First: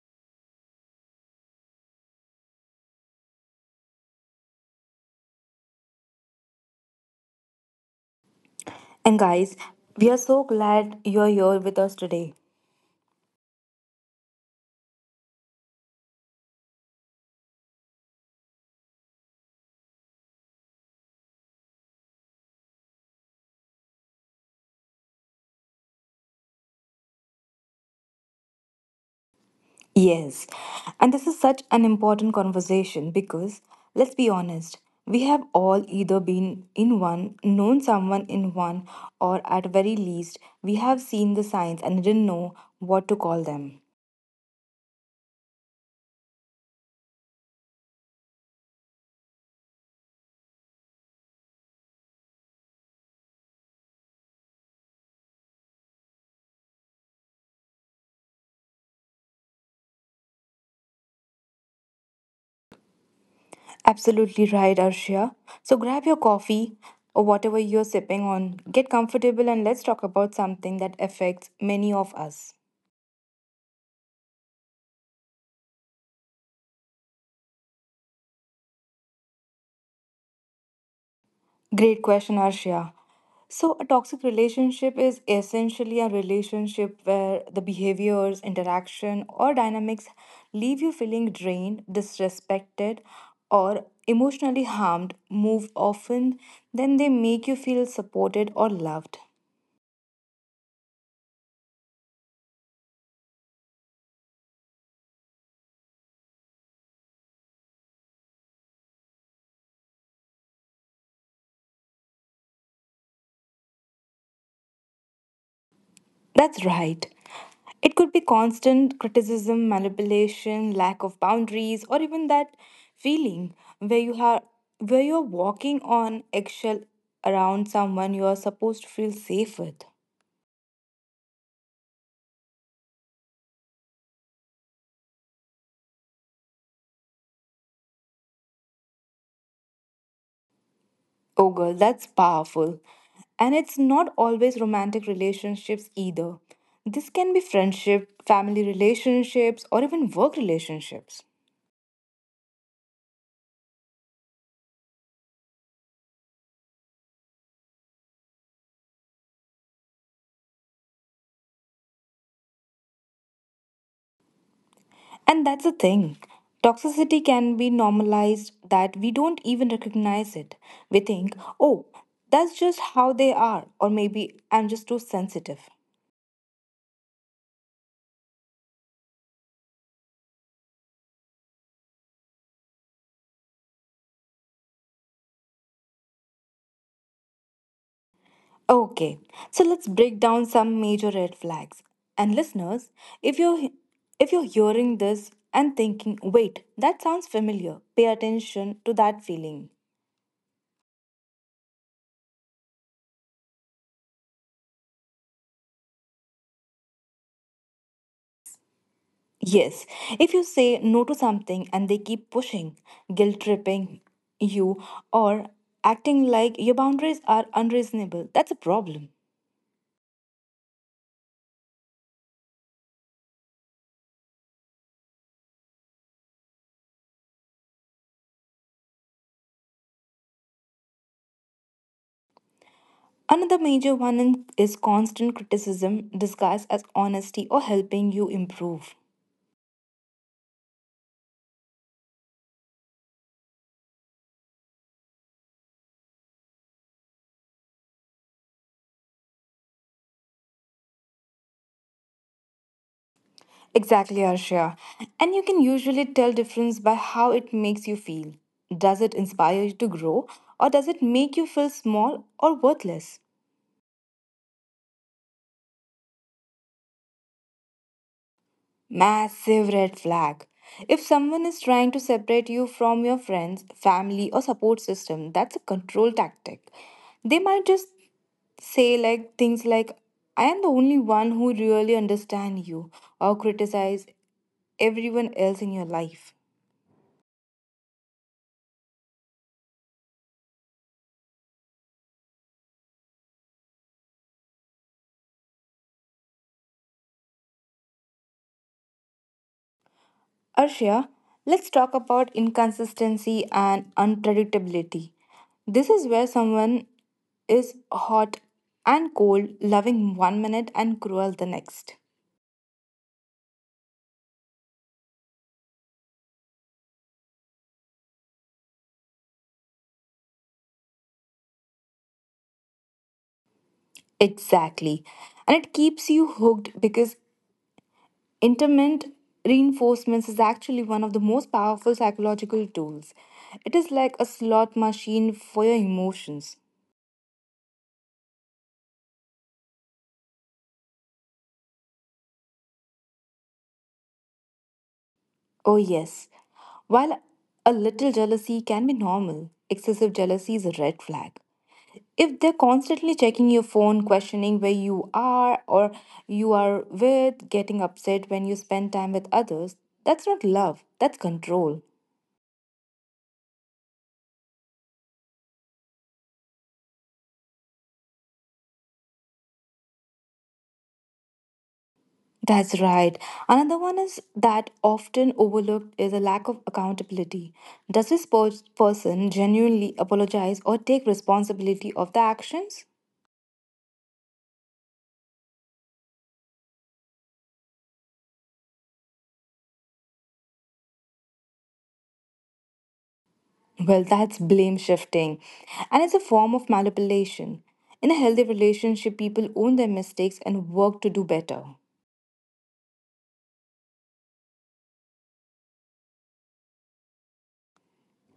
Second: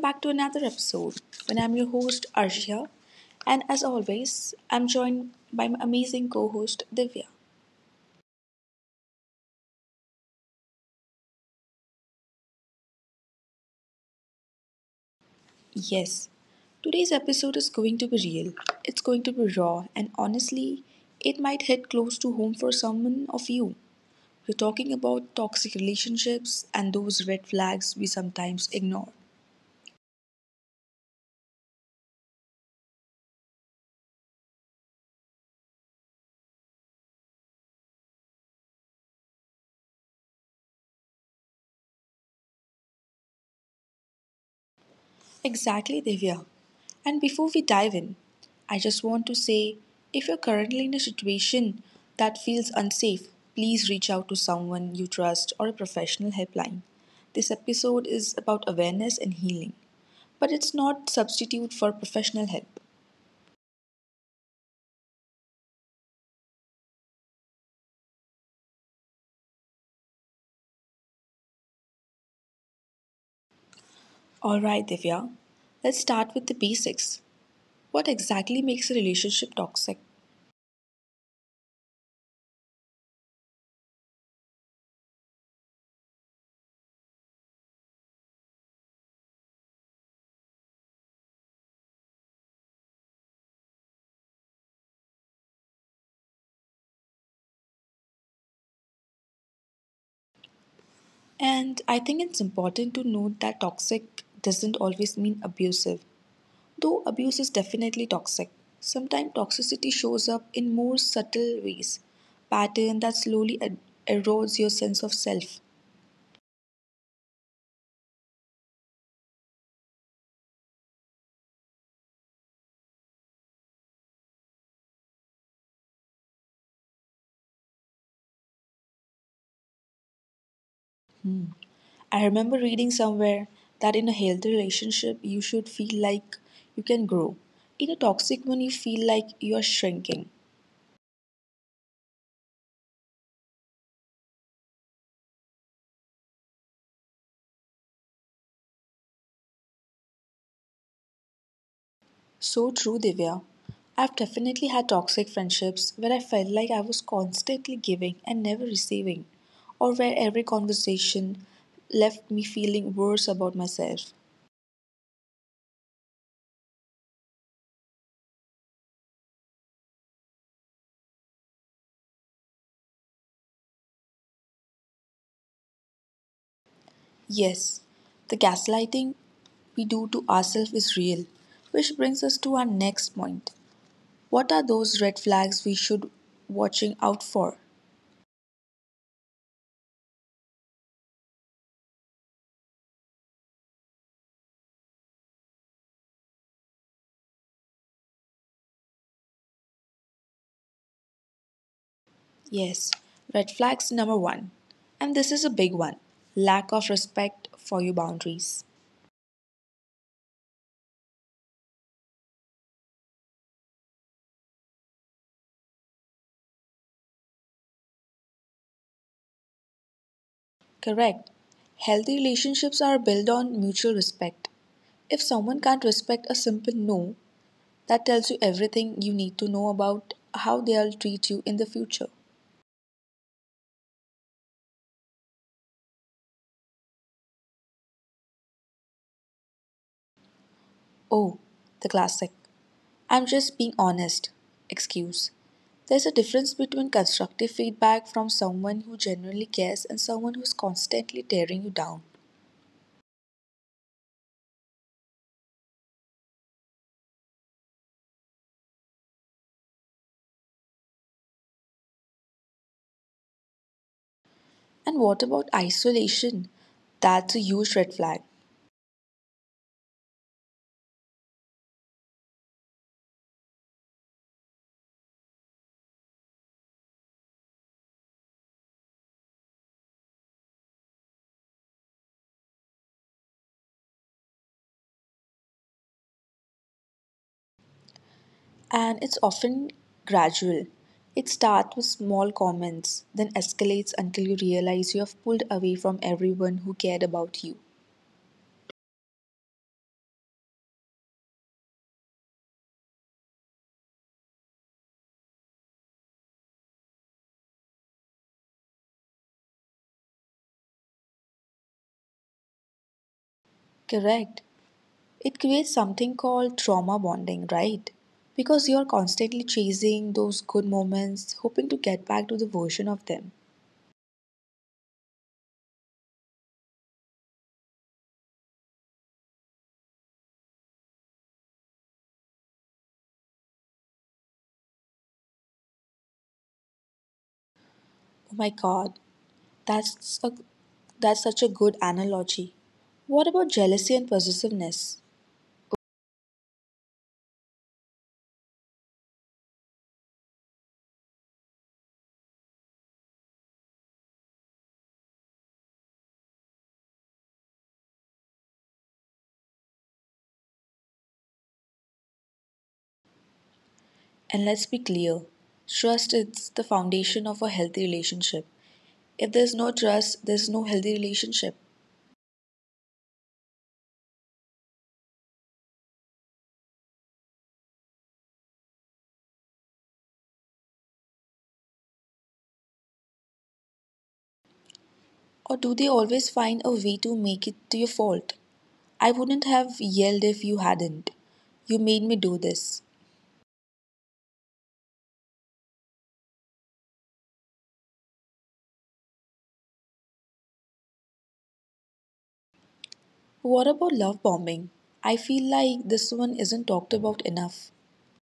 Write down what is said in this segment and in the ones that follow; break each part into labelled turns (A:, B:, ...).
A: back to another episode. And I'm your host Arshia, and as always, I'm joined by my amazing co host Divya.
B: And guys, we are so glad you're here with us today.
A: Yes, today's episode is going to be real, it's going to be raw, and honestly, it might hit close to home for someone of you. We're talking about toxic relationships and those red flags we sometimes ignore.
B: Yes. And this is such an important conversation because, let's be honest, we have all either been in one, known someone in one, or at very least, we have seen the signs and didn't know what to call them.
A: Exactly, Divya. And before we dive in, I just want to say if you're currently in a situation that feels unsafe, please reach out to someone you trust or a professional helpline. This episode is about awareness and healing, but it's not substitute for professional help.
B: Absolutely right, Arshia. So grab your coffee or whatever you're sipping on, get comfortable, and let's talk about something that affects many of us.
A: All right, Divya. Let's start with the basics. What exactly makes a relationship toxic?
B: Great question, Arshia. So, a toxic relationship is essentially a relationship where the behaviors, interaction, or dynamics leave you feeling drained, disrespected, or emotionally harmed more often than they make you feel supported or loved.
A: And I think it's important to note that toxic doesn't always mean abusive. Though abuse is definitely toxic, sometimes toxicity shows up in more subtle ways, pattern that slowly erodes your sense of self.
B: That's right. It could be constant criticism, manipulation, lack of boundaries, or even that feeling where you are where you're walking on eggshell around someone you are supposed to feel safe with.
A: I remember reading somewhere that in a healthy relationship you should feel like you can grow. In a toxic one you feel like you are shrinking.
B: Oh girl, that's powerful. And it's not always romantic relationships either. This can be friendship, family relationships, or even work relationships.
A: So true, Divya. I've definitely had toxic friendships where I felt like I was constantly giving and never receiving, or where every conversation left me feeling worse about myself.
B: And that's the thing. Toxicity can be normalized that we don't even recognize it. We think, oh, that's just how they are, or maybe I'm just too sensitive.
A: Yes, the gaslighting we do to ourselves is real, which brings us to our next point. What are those red flags we should watching out for?
B: Okay, so let's break down some major red flags. And listeners, if you're if you're hearing this and thinking, wait, that sounds familiar, pay attention to that feeling.
A: Yes, red flags number 1. And this is a big one. Lack of respect for your boundaries.
B: Yes, if you say no to something and they keep pushing, guilt tripping you, or acting like your boundaries are unreasonable, that's a problem.
A: Correct. Healthy relationships are built on mutual respect. If someone can't respect a simple no, that tells you everything you need to know about how they'll treat you in the future.
B: Another major one is constant criticism disguised as honesty or helping you improve.
A: Oh, the classic. I'm just being honest. Excuse. There's a difference between constructive feedback from someone who genuinely cares and someone who's constantly tearing you down.
B: Exactly, Arshia. And you can usually tell difference by how it makes you feel. Does it inspire you to grow or does it make you feel small or worthless?
A: And what about isolation? That's a huge red flag.
B: Massive red flag. If someone is trying to separate you from your friends, family, or support system, that's a control tactic. They might just say like things like I am the only one who really understands you or criticize everyone else in your life.
A: And it's often gradual. It starts with small comments, then escalates until you realize you have pulled away from everyone who cared about you.
B: Arshia, let's talk about inconsistency and unpredictability. This is where someone is hot and cold, loving one minute and cruel the next.
A: Correct. It creates something called trauma bonding, right? Because you're constantly chasing those good moments, hoping to get back to the version of them.
B: Exactly. And it keeps you hooked because intermittent reinforcements is actually one of the most powerful psychological tools. It is like a slot machine for your emotions.
A: Oh my god, that's a that's such a good analogy. What about jealousy and possessiveness?
B: Oh, yes. While a little jealousy can be normal, excessive jealousy is a red flag. If they're constantly checking your phone, questioning where you are or you are with, getting upset when you spend time with others, that's not love, that's control.
A: And let's be clear, trust is the foundation of a healthy relationship. If there's no trust, there's no healthy relationship.
B: That's right. Another one is that often overlooked is a lack of accountability. Does this person genuinely apologize or take responsibility of the actions?
A: Or do they always find a way to make it to your fault? I wouldn't have yelled if you hadn't. You made me do this.
B: Well, that's blame shifting, and it's a form of manipulation. In a healthy relationship, people own their mistakes and work to do better.
A: What about love bombing? I feel like this one isn't talked about enough.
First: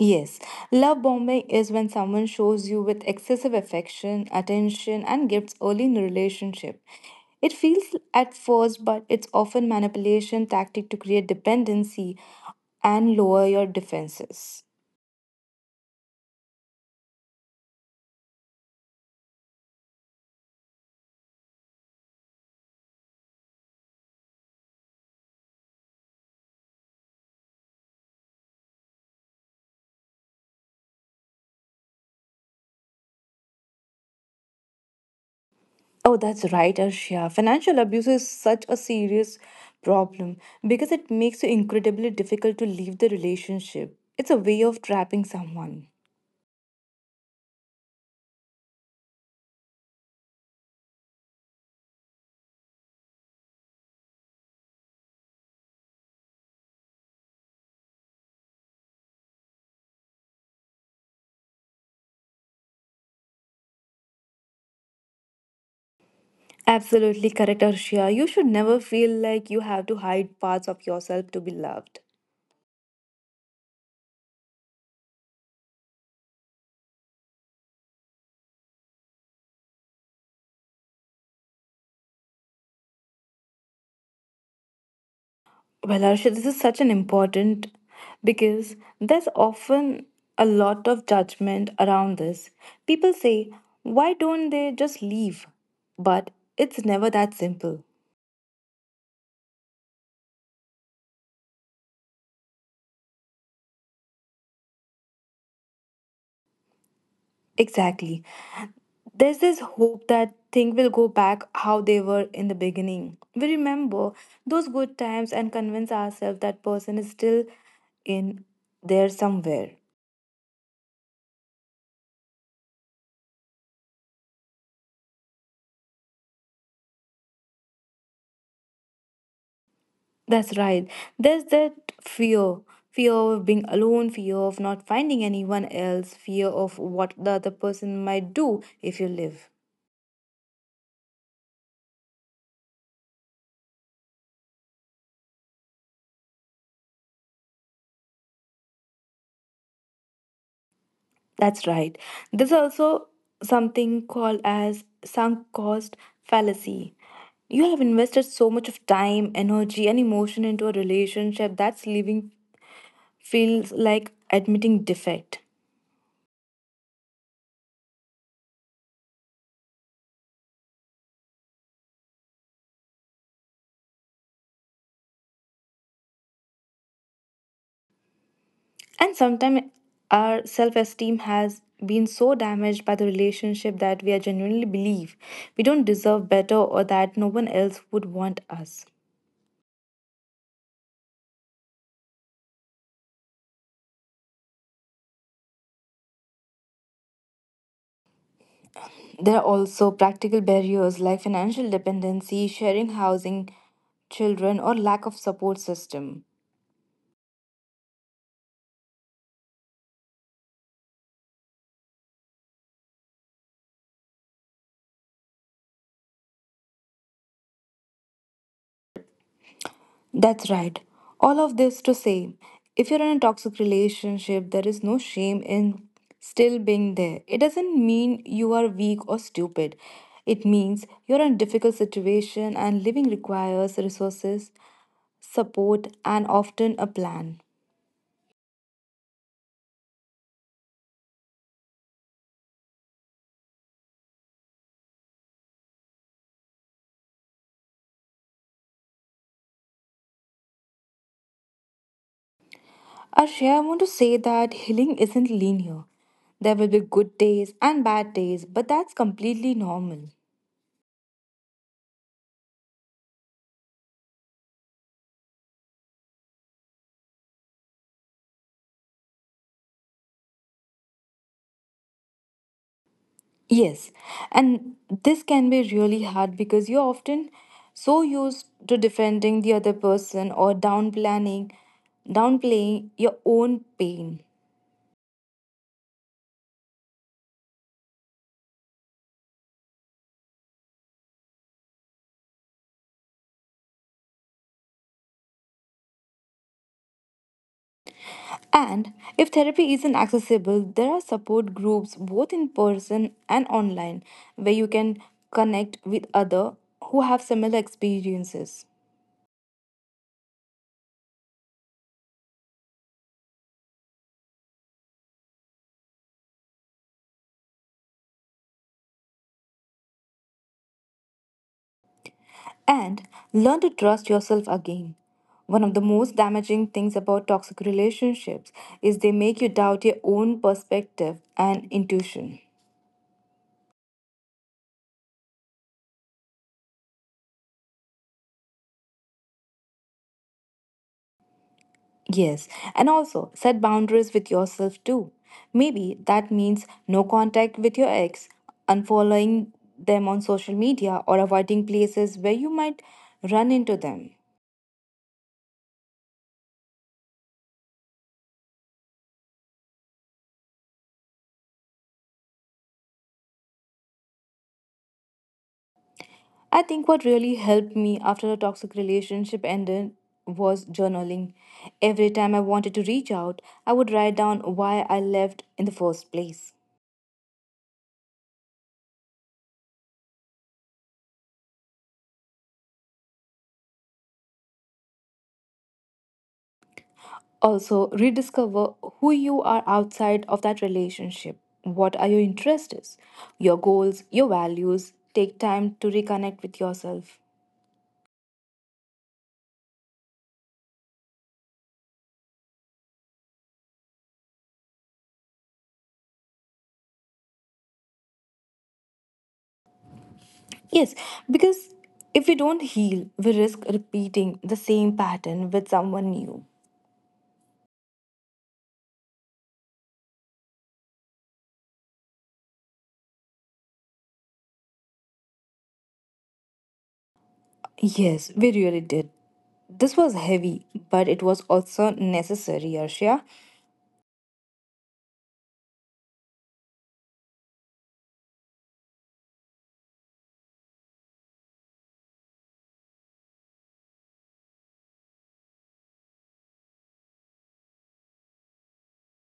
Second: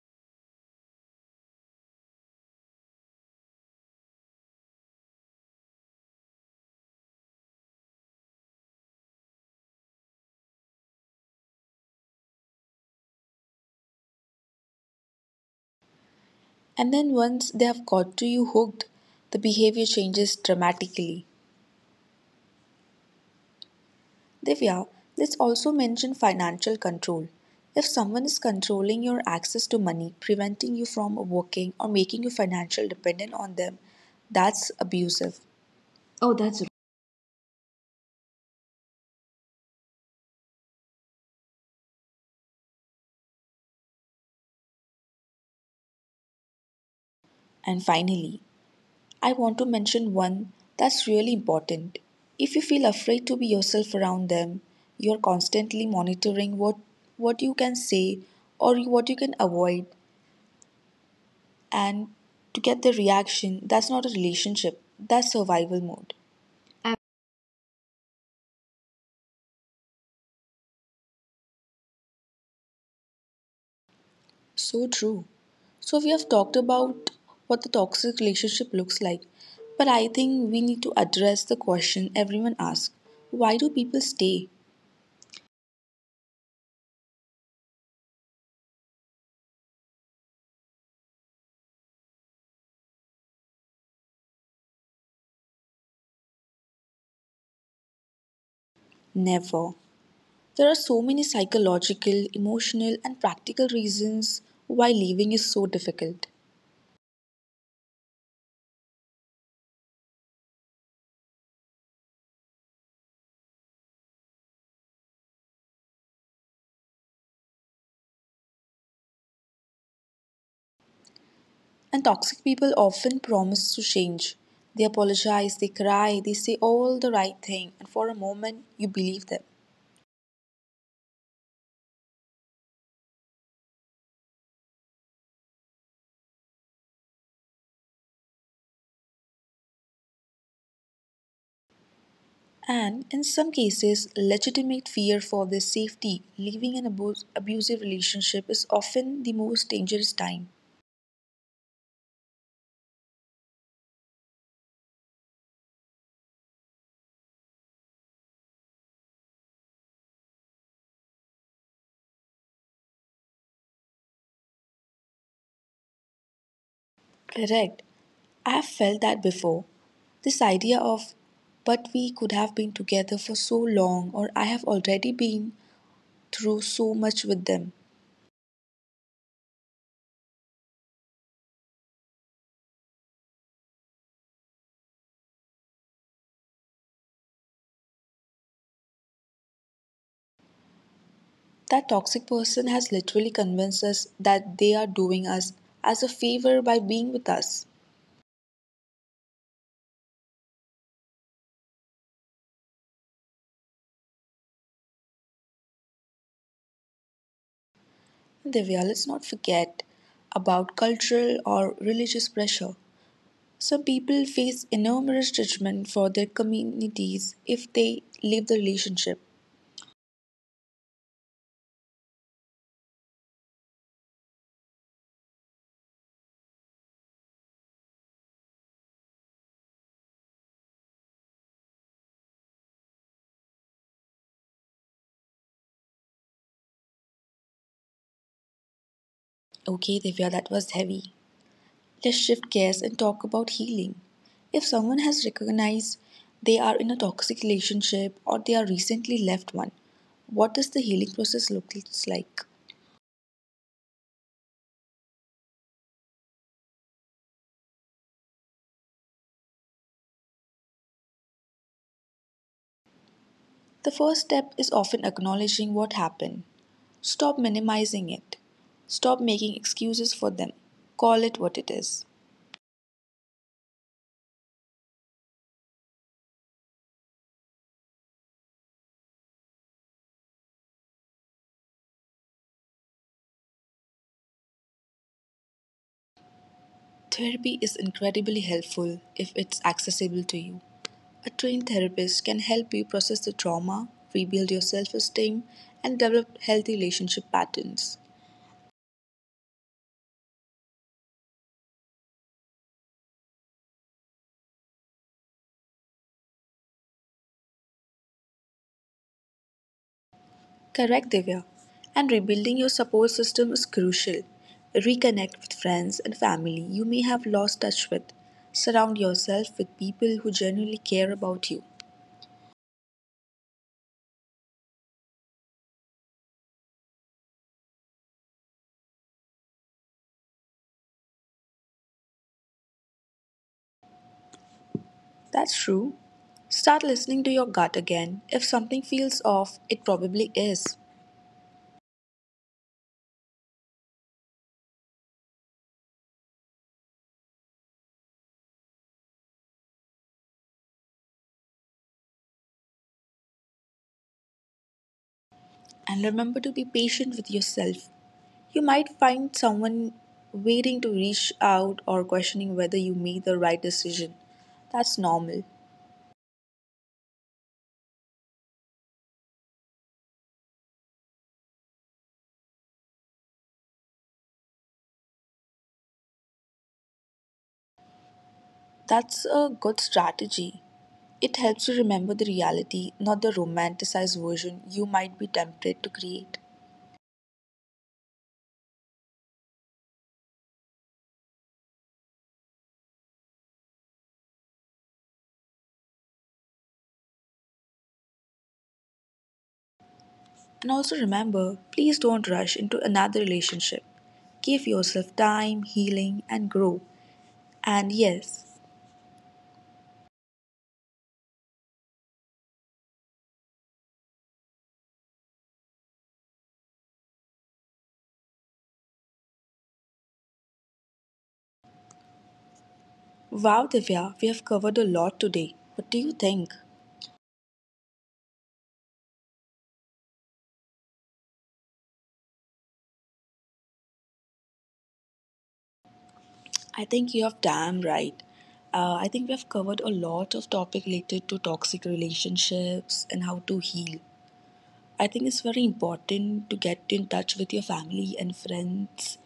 B: Yes, love bombing is when someone shows you with excessive affection, attention, and gifts early in a relationship. It feels at first, but it's often manipulation tactic to create dependency and lower your defenses.
A: And then once they have got to you hooked, the behavior changes dramatically. Divya, let's also mention financial control. If someone is controlling your access to money, preventing you from working, or making you financially dependent on them, that's abusive.
B: Oh,
A: Oh, that's
B: that's
A: right.
B: right, Arshia. Financial abuse is such a serious problem because it makes you incredibly difficult to leave the relationship. It's a way of trapping someone.
A: And finally, I want to mention one that's really important. If you feel afraid to be yourself around them, you're constantly monitoring what you can say or what you can avoid and to get the reaction, that's not a relationship, that's survival mode.
B: Absolutely correct, Arshia. You should never feel like you have to hide parts of yourself to be loved.
A: So true. So we have talked about what the toxic relationship looks like, but I think we need to address the question everyone asks. Why do people stay?
B: Well, Arshia, this is such an important because there's often a lot of judgment around this. People say, why don't they just leave? But it's never that simple.
A: Never. There are so many psychological, emotional, and practical reasons why leaving is so difficult.
B: Exactly. There's this hope that things will go back how they were in the beginning. We remember those good times and convince ourselves that person is still in there somewhere.
A: And toxic people often promise to change. They apologize, they cry, they say all the right thing, and for a moment you believe them.
B: That's right. There's that fear fear of being alone, fear of not finding anyone else, fear of what the other person might do if you live.
A: And in some cases, legitimate fear for their safety, leaving an abusive relationship is often the most dangerous time.
B: That's right. There's also something called as sunk cost fallacy. You have invested so much of time, energy, and emotion into a relationship that's leaving feels like admitting defect.
A: Correct. I've felt that before. This idea of, but we could have been together for so long, or I have already been through so much with them.
B: And sometimes our self esteem has been so damaged by the relationship that we are genuinely believe we don't deserve better or that no one else would want us.
A: That toxic person has literally convinced us that they are doing us as a favor by being with us.
B: There are also practical barriers like financial dependency, sharing housing, children, or lack of support system.
A: And Divya, let's not forget about cultural or religious pressure. Some people face enormous judgment for their communities if they leave the relationship.
B: That's right. All of this to say, if you're in a toxic relationship, there is no shame in still being there. It doesn't mean you are weak or stupid. It means you're in a difficult situation and living requires resources, support, and often a plan.
A: Okay, Divya, that was heavy. Let's shift gears and talk about healing. If someone has recognized they are in a toxic relationship or they are recently left one, what does the healing process look like?
B: Arshia, I want to say that healing isn't linear. There will be good days and bad days, but that's completely normal.
A: The first step is often acknowledging what happened. Stop minimizing it. Stop making excuses for them. Call it what it is.
B: Yes, and this can be really hard because you're often so used to defending the other person or downplaying your own pain.
A: Therapy is incredibly helpful if it's accessible to you. A trained therapist can help you process the trauma, rebuild your self esteem, and develop healthy relationship patterns.
B: And if therapy isn't accessible, there are support groups both in person and online where you can connect with other who have similar experiences.
A: Correct, Divya. And rebuilding your support system is crucial. Reconnect with friends and family you may have lost touch with. Surround yourself with people who genuinely care about you.
B: And learn to trust yourself again. One of the most damaging things about toxic relationships is they make you doubt your own perspective and intuition.
A: That's true. Start listening to your gut again. If something feels off, it probably is.
B: Yes, and also set boundaries with yourself too. Maybe that means no contact with your ex, unfollowing them on social media, or avoiding places where you might run into them.
A: And remember to be patient with yourself. You might find someone waiting to reach out or questioning whether you made the right decision. That's normal.
B: I think what really helped me after a toxic relationship ended was journaling. Every time I wanted to reach out, I would write down why I left in the first place.
A: That's a good strategy. It helps you remember the reality, not the romanticized version you might be tempted to create.
B: Also, rediscover who you are outside of that relationship. What are your interests, your goals, your values? Take time to reconnect with yourself.
A: And also remember please don't rush into another relationship. Give yourself time, healing, and grow. And yes,
B: Yes, because if we don't heal, we risk repeating the same pattern with someone new.
A: wow, Divya, we have covered a lot today. What do you think?
B: Yes, we really did. This was heavy, but it was also necessary, Arshia.
A: I think you have damn right. I think we have covered a lot of topic related to toxic relationships and how to heal. I think it's very important to get in touch with your family and friends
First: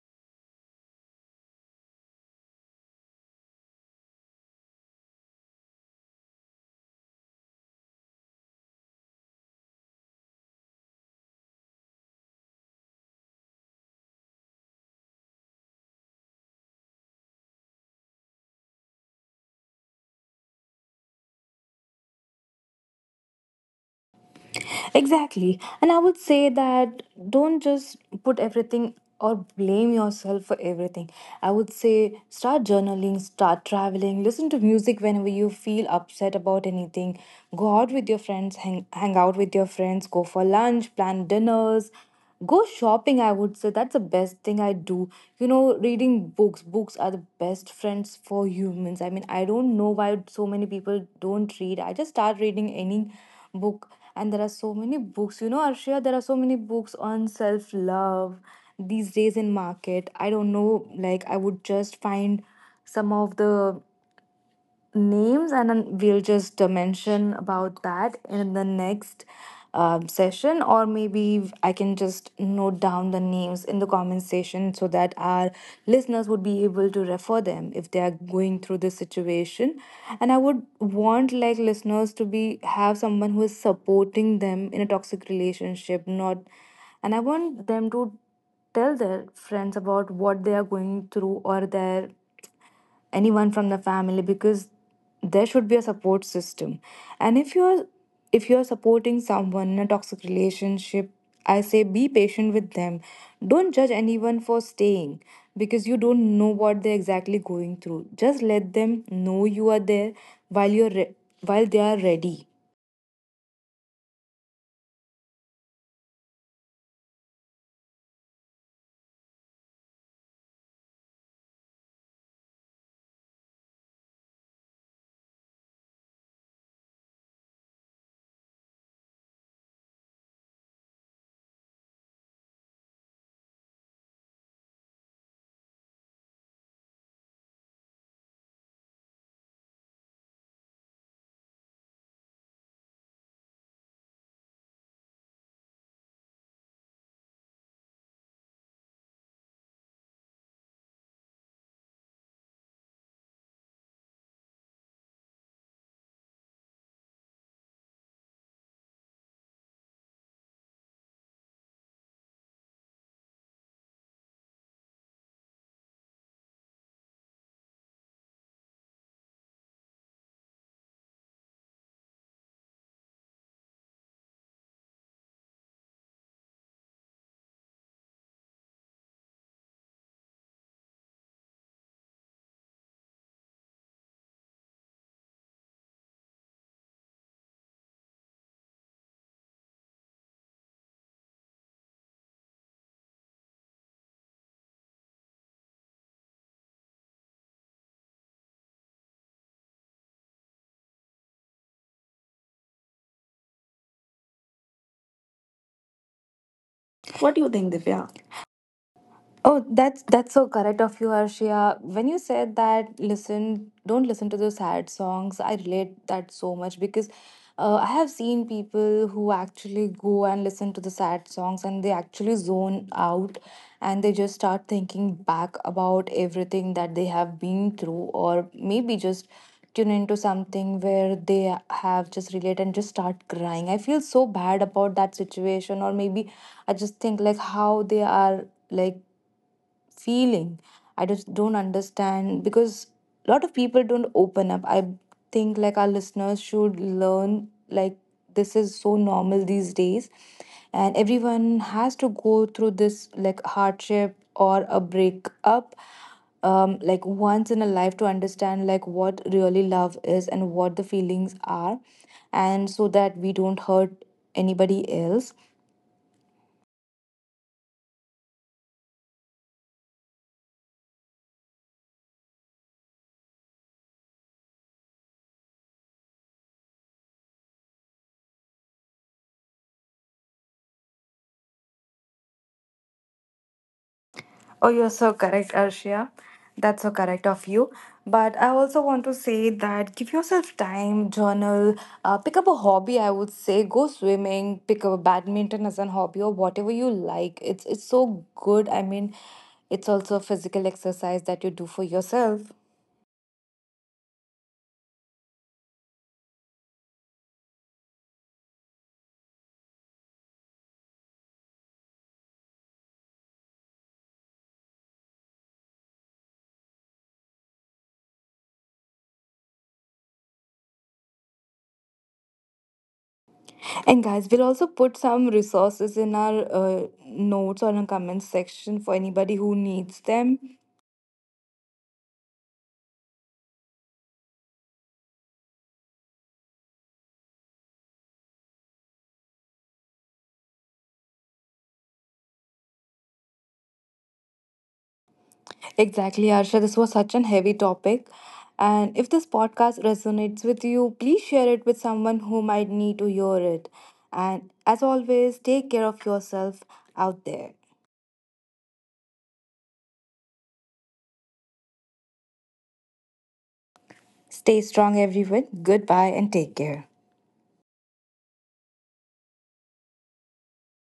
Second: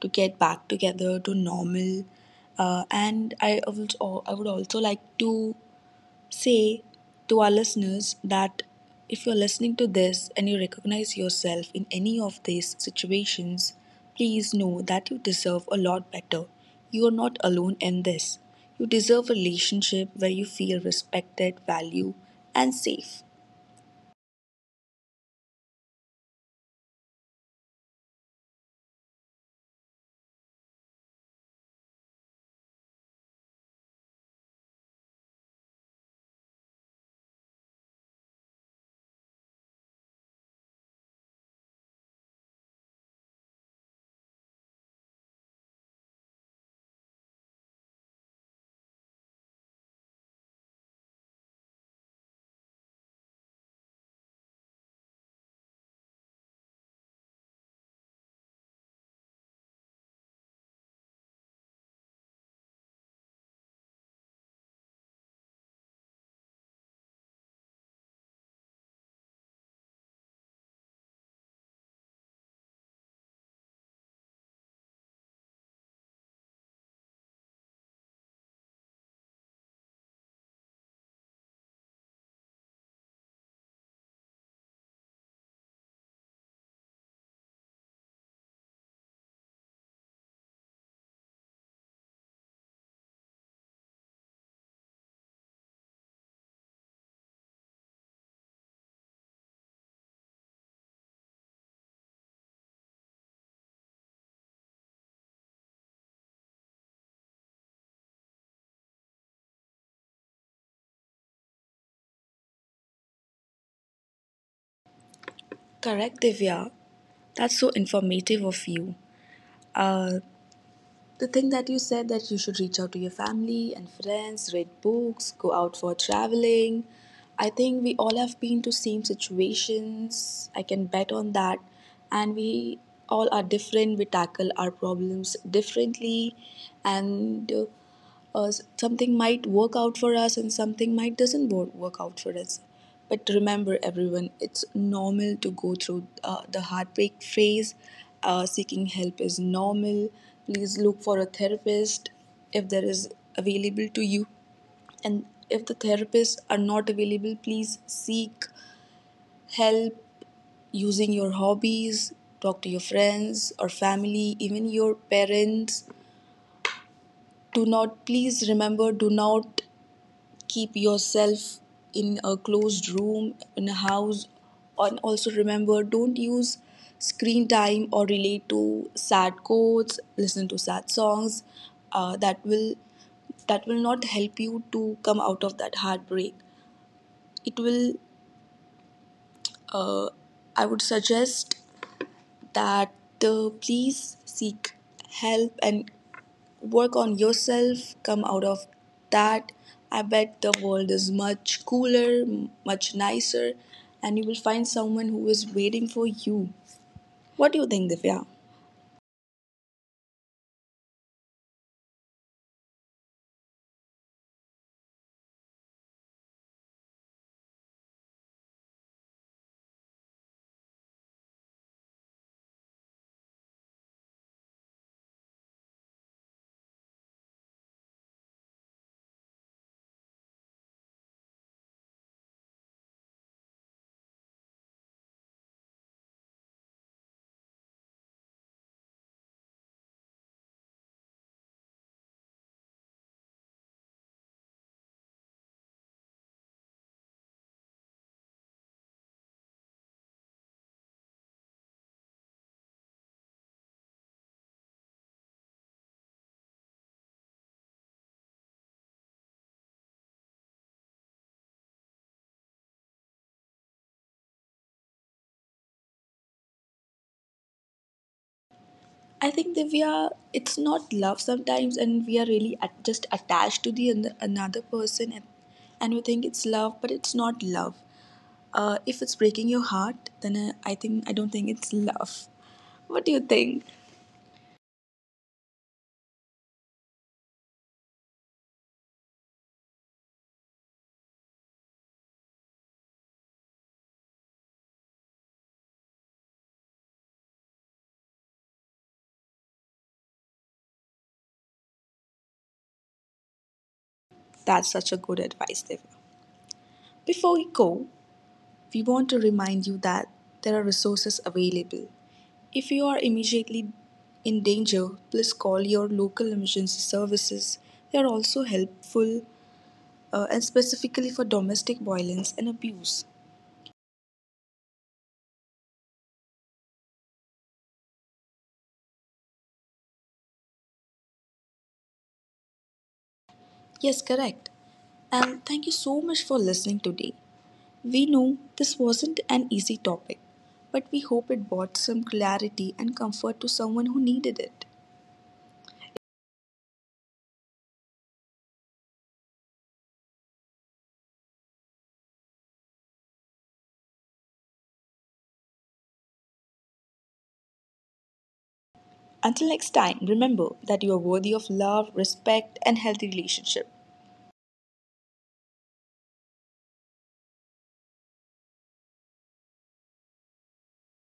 A: to get back together to normal. And I would also like to say to our listeners that if you're listening to this and you recognize yourself in any of these situations, please know that you deserve a lot better. You are not alone in this. You deserve a relationship where you feel respected, valued, and safe.
B: Exactly. And I would say that don't just put everything or blame yourself for everything. I would say start journaling, start traveling, listen to music whenever you feel upset about anything. Go out with your friends, hang out with your friends, go for lunch, plan dinners, go shopping, I would say. That's the best thing I do. You know, reading books. Books are the best friends for humans. I mean, I don't know why so many people don't read. I just start reading any book, and there are so many books. You know, Arshia, there are so many books on self love these days in market. I don't know, like, I would just find some of the names and then we'll just mention about that in the next session, or maybe I can just note down the names in the comment section so that our listeners would be able to refer them if they are going through this situation. And I would want like listeners to be have someone who is supporting them in a toxic relationship, not, and I want them to tell their friends about what they are going through or their anyone from the family because there should be a support system. And if you're supporting someone in a toxic relationship, I say be patient with them, don't judge anyone for staying because you don't know what they're exactly going through. Just let them know you are there while you're re- while they are ready.
A: Correct, Divya. That's so informative of you. Uh, the thing that you said that you should reach out to your family and friends, read books, go out for traveling. I think we all have been to same situations. I can bet on that. And we all are different. We tackle our problems differently. And something might work out for us and something might doesn't work out for us, but remember everyone, it's normal to go through the heartbreak phase. Uh, seeking help is normal. Please look for a therapist if there is available to you, and if the therapists are not available, please seek help using your hobbies. Talk to your friends or family, even your parents. Do not, please remember, do not keep yourself in a closed room in a house. And also remember, don't use screen time or relate to sad quotes, listen to sad songs. Uh, that will that will not help you to come out of that heartbreak. It will, I would suggest that, please seek help and work on yourself, come out of that. I bet the world is much cooler, much nicer, and you will find someone who is waiting for you. What
B: What
A: do
B: do
A: you
B: you
A: think,
B: think,
A: Divya?
B: Divya? Oh, that's so correct of you, Arshia. When you said that, listen, don't listen to the sad songs. I relate that so much because I have seen people who actually go and listen to the sad songs and they actually zone out, and they just start thinking back about everything that they have been through, or maybe just tune into something where they have just relate and just start crying. I feel so bad about that situation, or maybe I just think like how they are like feeling. I just don't understand because a lot of people don't open up. I think like our listeners should learn like this is so normal these days, and everyone has to go through this like hardship or a breakup like once in a life to understand like what really love is and what the feelings are, and so that we don't hurt anybody else.
A: I think Divya, it's not love sometimes, and we are really at, just attached to the another person, and we think it's love, but it's not love. If it's breaking your heart, then I think I don't think it's love. What do you think?
B: Oh, you're so correct, Arshia. That's so correct of you. But I also want to say that give yourself time, journal, pick up a hobby. I would say go swimming, pick up badminton as a hobby or whatever you like. It's so good. I mean, it's also a physical exercise that you do for yourself.
A: That's such a good advice, Divya. Before we go, we want to remind you that there are resources available. If you are immediately in danger, please call your local emergency services. They are also helpful, and specifically for domestic violence and abuse.
B: And guys, we'll also put some resources in our notes or in our comments section for anybody who needs them.
A: Yes, correct. And thank you so much for listening today. We know this wasn't an easy topic, but we hope it brought some clarity and comfort to someone who needed it.
B: Exactly, Arsha. This was such an heavy topic. And if this podcast resonates with you, please share it with someone who might need to hear it. And as always, take care of yourself out there.
A: Until next time, remember that you are worthy of love, respect, and healthy relationship.
B: Stay strong, everyone. Goodbye and take care.